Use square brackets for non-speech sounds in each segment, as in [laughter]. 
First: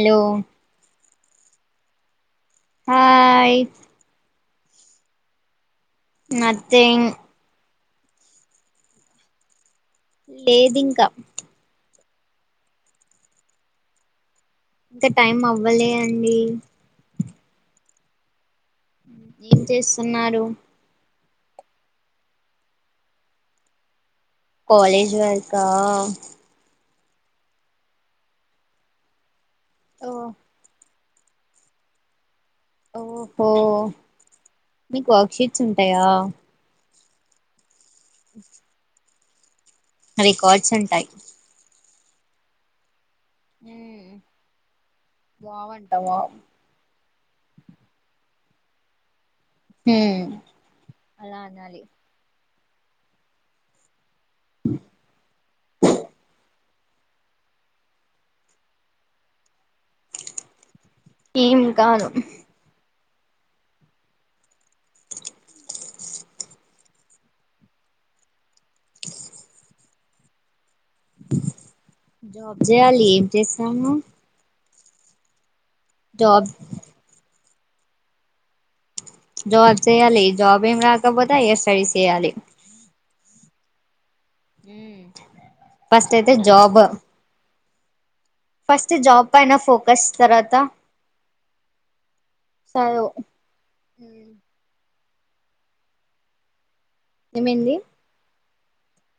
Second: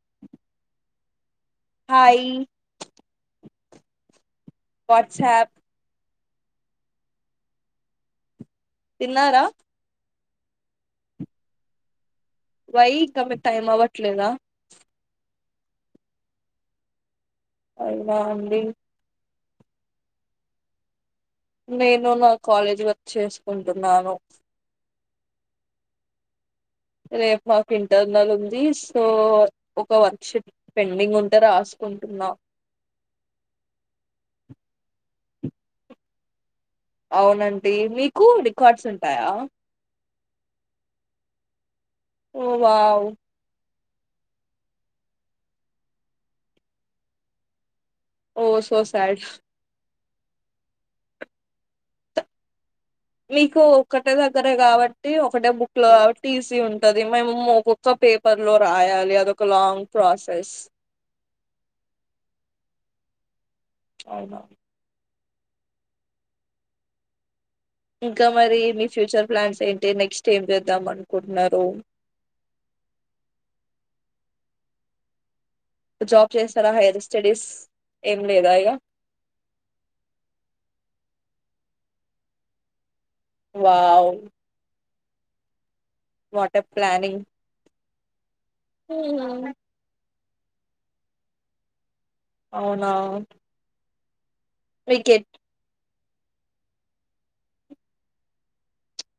Hello hi hi WhatsApp nothing తిన్నారా లేదు ఇంకా వై ఇంక మీ టైమ్ అవట్లేదా ఇంక టైం అవ్వలే అండి అవునా అండి ఏం చేస్తున్నారు? నేను నా కాలేజ్ వర్క్ చేసుకుంటున్నాను. కాలేజ్ వర్కా రేపు మాకు ఇంటర్నల్ ఉంది సో ఒక ఓ వర్క్ షీట్ పెన్ పెండింగ్ఉంటే రాసుకుంటున్నా ఓహో మీకు వర్క్ షీట్స్ ఉంటాయా అవునం మీకు రికార్డ్స్ ఉం టయ రికార్డ్స్ ఉంటాయి ఓ వావ్ ఉమ్ వావ్ అంటా వావ్ ఓ సో సైడ్ హ్మ్ అలా అనాలి మీకు ఒక ఒకటే దగ్గరే కాబట్టి ఒకటే బుక్ లో కాబట్టి ఈసీ ఉం ఉంటది మేమేమో ఒక్కొక్క పేపర్ లో రాయాలి అదొక లాంగ్ ప్రాసెస్ ఏం కాదు అవునా ఇంకా మరి మీ ఫ్యూచర్ ప్లాన్స్ ఏ నెక్స్ట్ ఏం చద్ జాబ్ చేయాలి ఏం చేస్తాము జాబ్ చేస్తారా హైర్ స్టడీస్ ఏం లేదా ఇగా జాబ్ చేయాలి జాబ్ ఏం రాకపోతే ఎ స్టడీ చేయాలి వావ్ ఉమ్ ఫస్ట్ అయితే what a job planning first job హ్మ్. పేయినా ఫకస్ తరవాత అవునా ఉమ్ క్రికెట్ ఏమేంది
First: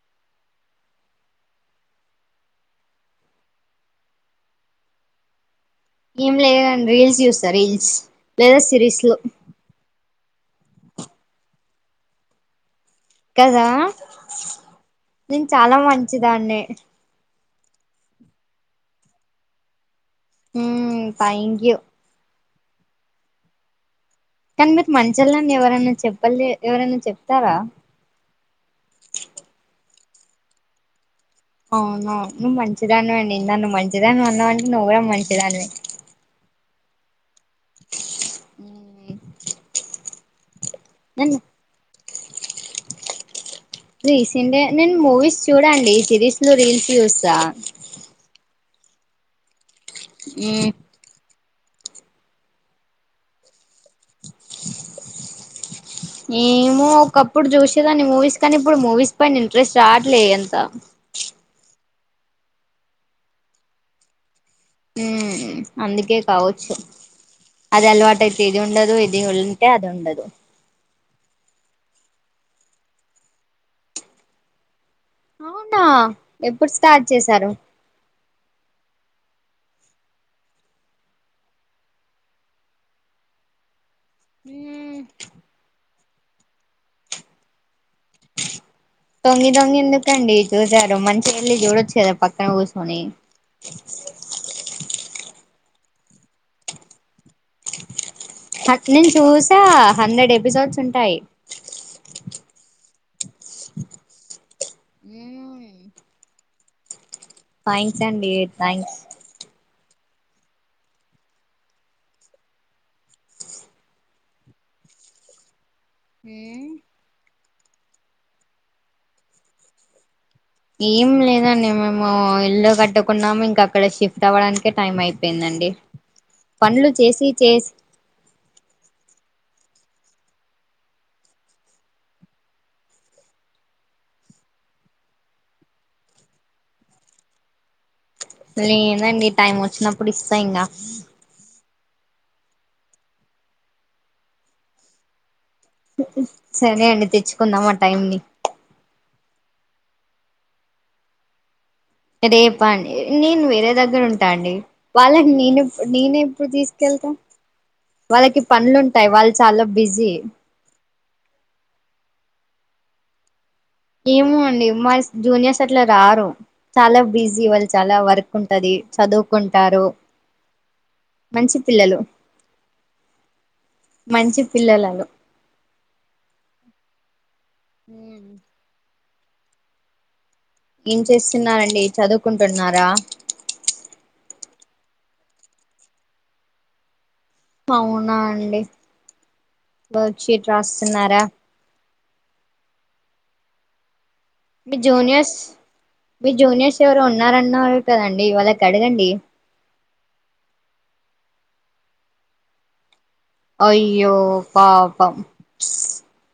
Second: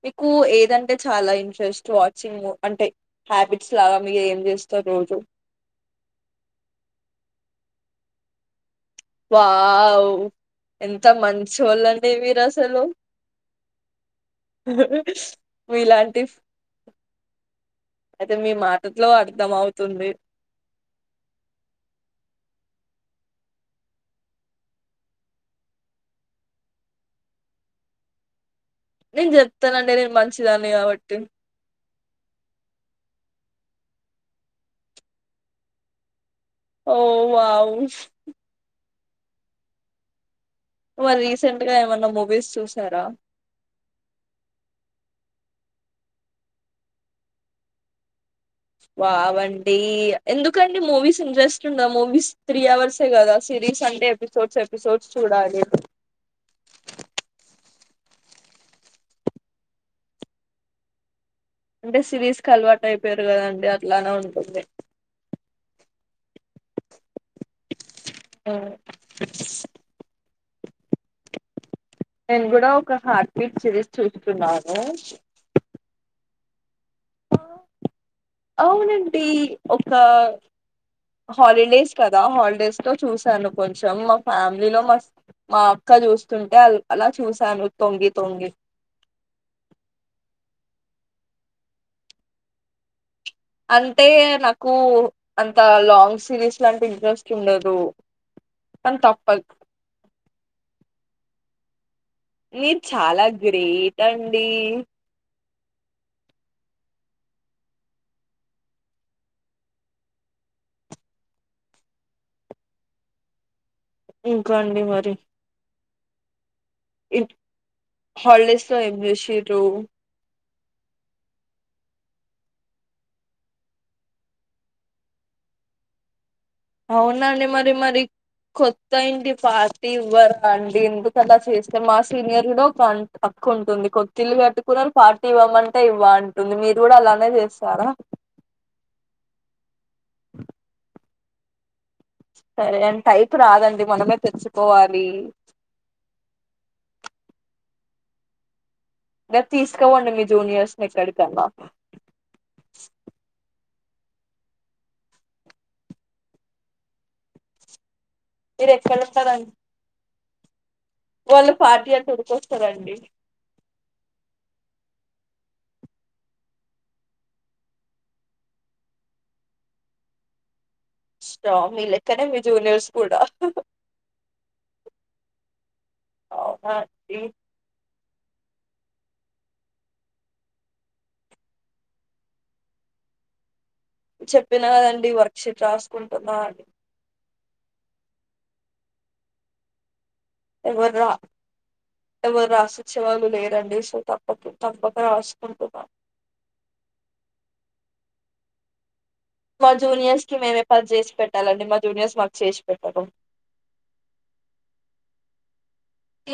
మీకు ఏదంటే చాలా ఇంట్రెస్ట్ వాచింగ్ అంటే హ్యాబిట్స్ లాగా మీరు ఏం చేస్తారు రోజు ఏం లేదుండి రీల్స్ చూస్తా రీల్స్ లేదా సిరీస్ వావ్ ఎంత మంచి వాళ్ళండి మీరు అసలు కదా నేను చాలా మీలాంటి మంచిదాన్ని అయితే మీ మాటట్లో అర్థం అవుతుంది ఉమ్ థ్యాంక్ యూ కానీ మీరు మంచిళ్ళండి ఎవరైనా చెప్పాలి ఎవరైనా చెప్తారా నేను చెప్తానండి నేను మంచిదాన్ని కాబట్టి అవునా నువ్వు మంచిదానివ్వండి ఇ నువ్ మంచిదాని అన్నా అంటే నువ్వు కూడా మంచిదానివ ఓ వావ్ ఉమ్ వ నేను రీసెంట్ గా ఏమన్నా మొగ్ విస్ చూసారా? రీసెంట్గా, నేను మూవీస్ చూడ అండి, సిరీస్ లో రీల్స్ చూస్తా. వావ్ అండి. మ్మ్ ఎందుకండి మూవీస్ ఇంట్రెస్ట్ దా మూవీస్ త్రీ అవర్సే కదా సిరీస్ సండే ఎపిసోడ్స్ ఎపిసోడ్స్ చూడాలి ఏమో ఒకప్పుడు చూసేదాన్ని మూవీస్ కానీ ఇప్పుడు మూవీస్ పైన ఇంట్రెస్ట్ రావట్లేదు ఎంత అంటే సిరీస్ క అలవాటు అయిపోయారు కదండి అట్లానే ఉంటుంది ఉ అందుకే కావచ్చు అది అల్వాటు అయితే ఇది ఉమ్. ఉండదు ఇది ఉంతే అది ఉండదు నేను కూడా ఒక హార్ట్ బీట్ సిరీస్ చూసున్నాను అవునా ఎప్పుడు స్టార్ట్ చేశారు ఇటి ఒక హాలిడేస్ కదా హాలిడేస్ తో చూశాను కొంచం చాం మా ఫ్యామిలీలో మా మా క చూస్తుంటే, అల్ అలా చూశాను. తొంగి తొంగి ఎందుకండి చూసారు? మంచిగెల్లి చూడొచ్చు కదా, పక్కన కూసోని. అంటే నాకు అంత్ కా, లాంగ్ సిరీస్ లాంటె ఇంట్రెస్ట్. ఉండదు అట్ కానీ నేన్ తప్పదు చూసా, హండ్రెడ్ ఎపిసోడ్స్ ఉంటాయి. మీరు చాలా గ్ గ్రేట్ అండి. థ్యాంక్స్ అండి, థ్యాంక్స్. ఇంకా అండి మరి? ఉమ్ హలిడేస్ లో ఏం చేసిర్రూ? ఏం లేదండి. మేము ఇల్లు కట్టుకున్నాము, ఇంక అక్కడ షిఫ్ట్ అవ్వడానికే టైమ్ అయిపోయిందండి. పనులు చేసి అవునండి చేసి మరి మరి, కొత్త ఇంటి పార్టీ ఇవ్వరా అండి? ఎందుకలా చేస్తర్. మా సీనియర్లో కం అక్క వుంటుంది. కొత్తిళ్లు కట్టుకున్నరు, పార్టీ ఇవ్వమంటే ఇవ్వ అంటుంది. మీరు కూడా అలానే చేస్తారా? లేదండి టైం వచ్చినప్పుడు ఇస్తా ఇంకా సరే అన్ టైము రాదండి, మనమే తెచ్చికోవాలి. సరే అండి, తెచ్చుకుందాం ఆ టైం ని. గ తీసుకోపొండి మీ జూనియర్స్ ని, ఎక్కడికన్నా. రేపాన్ నేను వేరే దగ్ దగ్గర ఉంటా అండి, వాళ్ళని నేనేపుడ్ నేనెప్పుడు తీసుకెళ్తా? వాళ్ళకి మీరు పనులుంటాయి, వాళ్ళు ఎక్కడుంటారండి చాలా బిజీ. వాళ్ళు, పార్టీ అంటే ఉరికొస్తరండి. ఏమో అండి, మా స్ జూనియర్స్ అట్లా రారు. చాలా బిజీ వాళ్, చాలా వర్క్ ఉంటది, చదువుకుంటారు. మంచి [unintelligible] మీ పిల్లలు లెక్కనే మీ జూనియర్స్ కూడా మంచి పిల్లలలు అవునా ఏ హ ఏం చేస్తున్నారంండి చదువుకుంటున్నారా చెప్పిన కదండి వర్క్ ీట్ రాసుకుంటున్నా అని అవునా అండి బ చీట్ రాస్తున్నారా? ఎవ్వరు రాసిచ్చే వాళ్ళు లేరండి, సో తప్పక మీ తప్పక జూనియర్స్, రాసుకుంటున్నా మీ జూనియర్స్ ఎవరో ఉన్నారన్నారు కదండ్ డి వాళ్ళకడగండి? మా జూనియర్స్ కి, మేమే పని చేసి పెట్టాలండి. మా జూనియర్స్, మాకు చేసి పెట్టరు. అయ్యో పాపం.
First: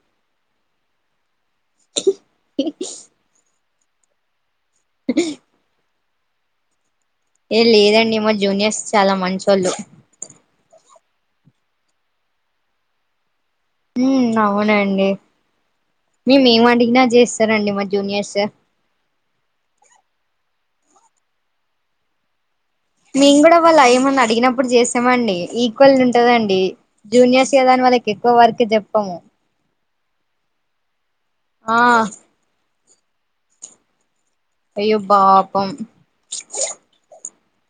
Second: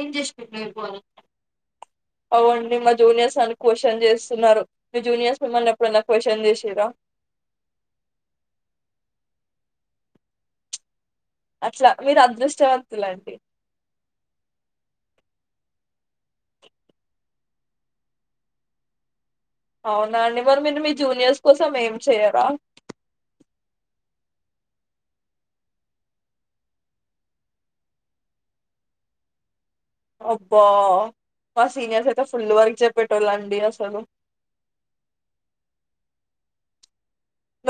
ఏం చేసి పెట్టలండి పొరగాళ్ళక్ అవునండి, మా జూనియర్స్ క్ క్వశ్చన్ చేస్తున్నారు? మీ జూనియర్స్ మిమ్మల్ని ఎప్పుడూ అన్న క్యూషన్ చేసిరా ఏ లేదండి మా జూనియర్స్ చాలా మంచి వాళ్ళు అట్లా మీరు అదృష్టవంతులు అండి అవునండి మేముేమి అడిగినా చేస్తారంండి మా జూనియర్స్ అవున అండి మరి మీరు మీ జూనియర్స్ కోసం ఏం చెయరా మేము కూడా వాళ్ళు ఏమన్న అడిగినప్పుడు చేసామండి ఈక్వల్ ఉంటదండి జూనియర్స్ కదాని వాళ్ళకి ఎక్కువ వర్క్ చెప్పము అబ్బా మా ఆ సీనియర్స్ ఇతే ఫుల్ వర్క్ చెప్ పెటోలాండి అసలు అయ్యో బాపం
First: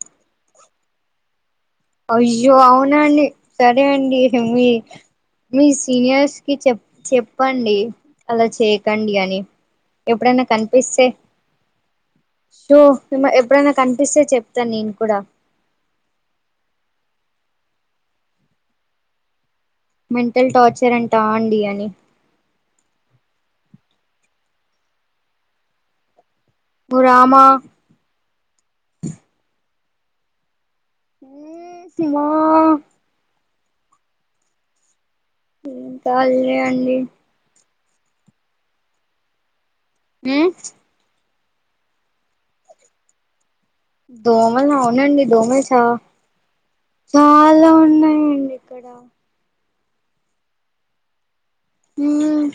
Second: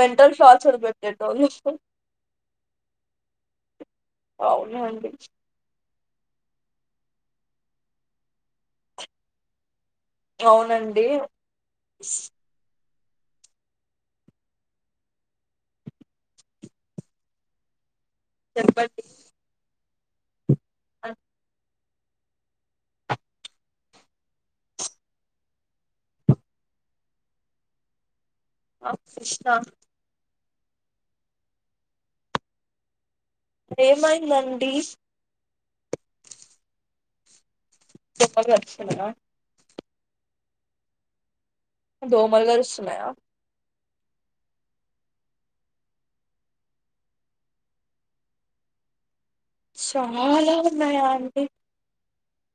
మెంటల్ షార్స్ పెట్టేటోల్లు అయ్యో అవునండి సరే అండి మీ అవునండి మీ సీనియర్స్ కి చెప్ చెప్పండి అలా చేయకండి అని ఎప్పుడైనా అవునండి కనిపిస్తే సో ఇమ ఎప్పుడైనా కనిపిస్తే చెప్తా నేను కూడా చెప్పండి మేం ఇల్ టార్చర్ అంటా అండి అని ఓ రామా ఆ కృష్ణ హ్మ్మ్ మో ఏమైందండీ ఏం కాలే అండి గొప్ప గా అరుచుకున్నారా మ్ దోమలు కరుస్తున్నయా దోమలు అవునండి దోమలు చ చాల ఉన్నాయండి ఇక్కడ చాల ఉన్నాయా అండి ఉమ్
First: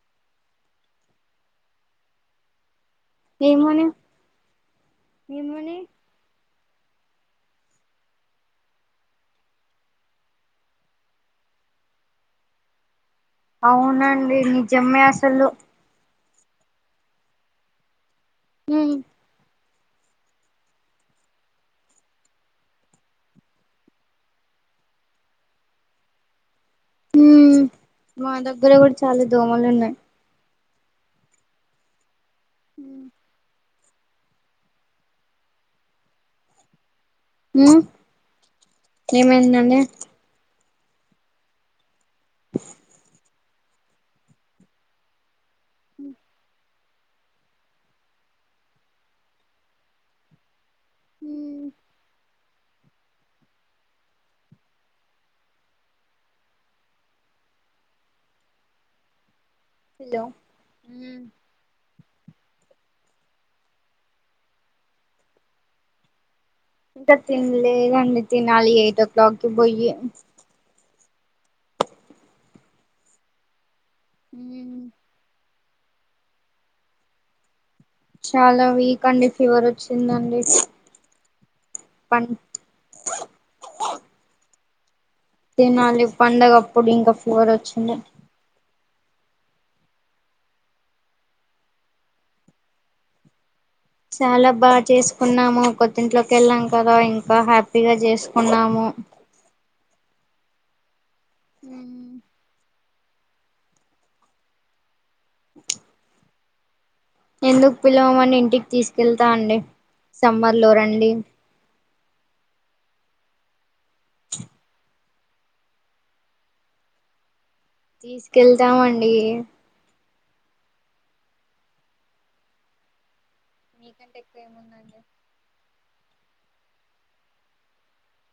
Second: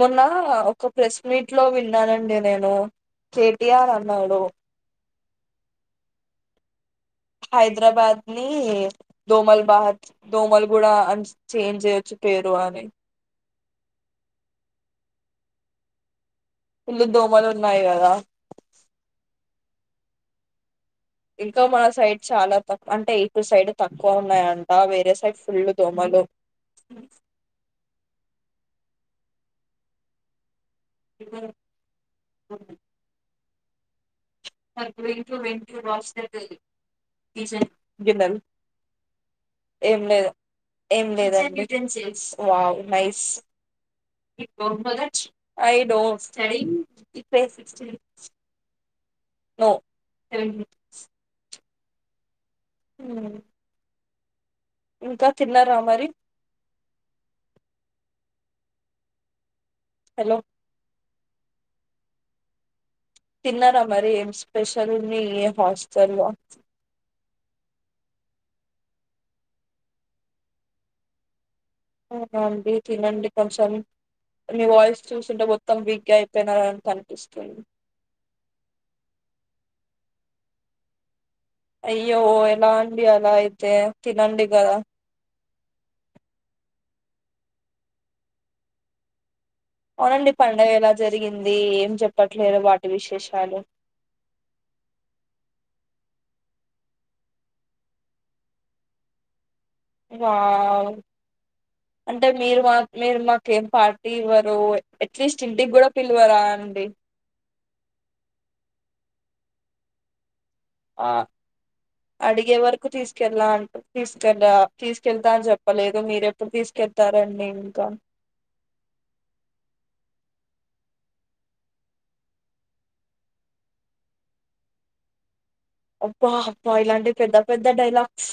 మొన్నా ఒక ప్రెస్ మీట్ లో విన్నానండి నేను ఏమని కెటిఆర్ అన్నాడు ఏమని హైదరాబాద్ ని దోమల్ బాహద్ దోమల్ గూడా అని చేంజ్ చేయ్యొచ్చు పేరు అని అవునండి నిజమే అసలు ఫుల్లు దోమలు ఉన్నాయి కదా మ్మ్ ఇంకా మన సైడ్ చాలా తక్కు అంటే ఇటు సైడ్ తక్కువ ఉన్నాయంట వేరే సైడ్ ఫుల్లు దోమలు ఉమ్ మా దగ్గర కూడా చాలా దోమలు ఉన్నాయి ఉ [inaudible] మ్మ్ రెంట్లు రెంట్లు మస్త్ ఐతది హ్మ్మ్ ఏమైన్ దండి ఏం లేదు ఏం లేదండి వావ్ నైస్ [inaudible] నొ [inaudible] ఉమ్ అ ఇంక తిన్నార మరి హెలో హలో ఉమ్ తిన్నర మరి ఏం స్పెషల్ ఉంది ఏ హాస్టల్లో ఇంక తిన్లే దండి తినాలి ఎయిట్ ఓ క్లాక్కి పోయి సరే అండి తినండి కొంచెం మీ ఉమ్ వాయిస్ చూస్తుంటె పో మొత్తం వీక్గా అయిపోయినార అంట కనిపిస్తుంది. చాల వీక్ అండి ఫీవర్ వచ్చిందండి. అయ్యో పం ఎలా అండి ఎలా అయితే తినండిగద తినాలి పండగ అప్పుడు ఇంక ఫీవర్ వచ్చింద అవునండి పండగ ఎలా జరిగింది ఏం చెప్పట్లేదు వాటి విశేషాలు చాల బా చేసుకున్నాము కొద్దింట్లోకి వెళ్ళాం కదా ఇంకా హ్యాపీగా చేసుకున్నాము వావ్ అంటె మీరు మాక్ మీరు మాకేం పార్టీ ఇవ్వరు ఎట్లీస్ట్ ఇంటికి కూడ పిలవరా అండి ఎందుకు పిల్వమని ఇంటికి తీసుకెళ్తా అండి సంబ్ లొ ఆ రండి అడిగే వరకు తీసుకెళ్లాా అంటూ తీసుకె తీసు తీసుకెళ్తాను చెప్పలేదు మీరుెప్పుడు తీసుకెళ్తారండి ఇంకా తీసుకెళ్తామ అండి మీకంటె ఎక్కువ ఏముందండి హబ్బా అబ్బ ఇలాంటి పెద్ద పెద్ద డైలాగ్స్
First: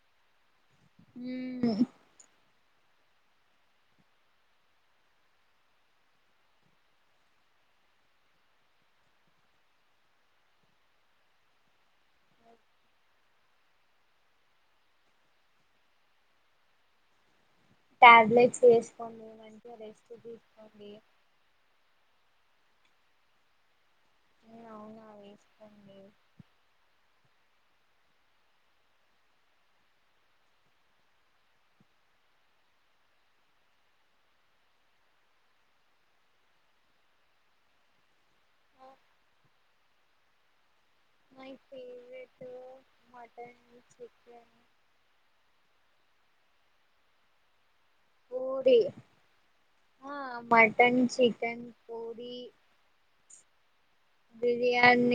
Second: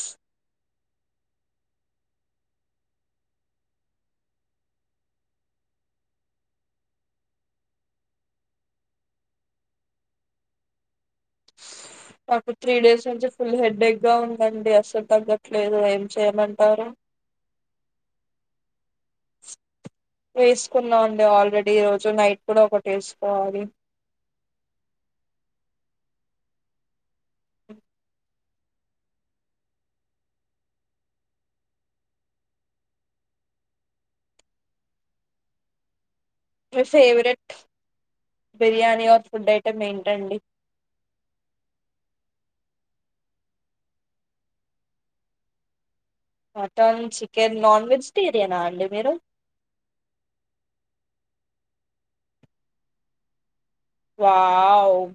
ఉమ్ నాకు త్రీ డేస్ నుంచి ఫుల్ హెడ్డెక్ గా ఉందండి అస్సలు తగ్గట్లేదు ఏం చేయమంటారు టాబ్లెట్స్ వేసుకోండి మంచిగ రెస్ట్ తీసుకోండి ఇప్పుడ్ ఒకటిేసుకోవాలి ఏ అవున వేసుకోండి మీ favourite biryani or food item ఏంటండి my favourite mutton chicken mutton chicken non వెజిటేరియనా పూరి అండి మీరు మటన్ చిక్ తెన్ కోడి వావ్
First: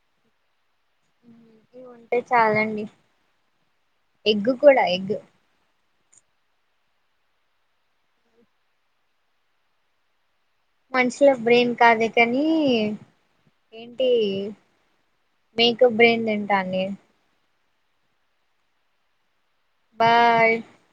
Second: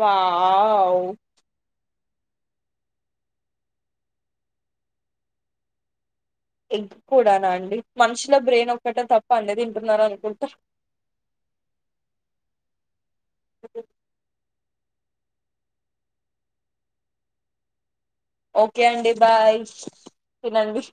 వావ్ ఏ అంటే చాలండి ఎగ్ కూడా ఎగ్ ఎగ్ కూడానా అండి మనుషుల బ్రెయిన్ ఒక్కటే తప్ప అనే తింటున్నారు అనుకుంటా మనుషులో బ్రెయిన్ కాదే కానీ ఏంటి మేక బ్రెయిన్ తింటాని ఓకే అండి బాయ్ బాయ్ థినానండి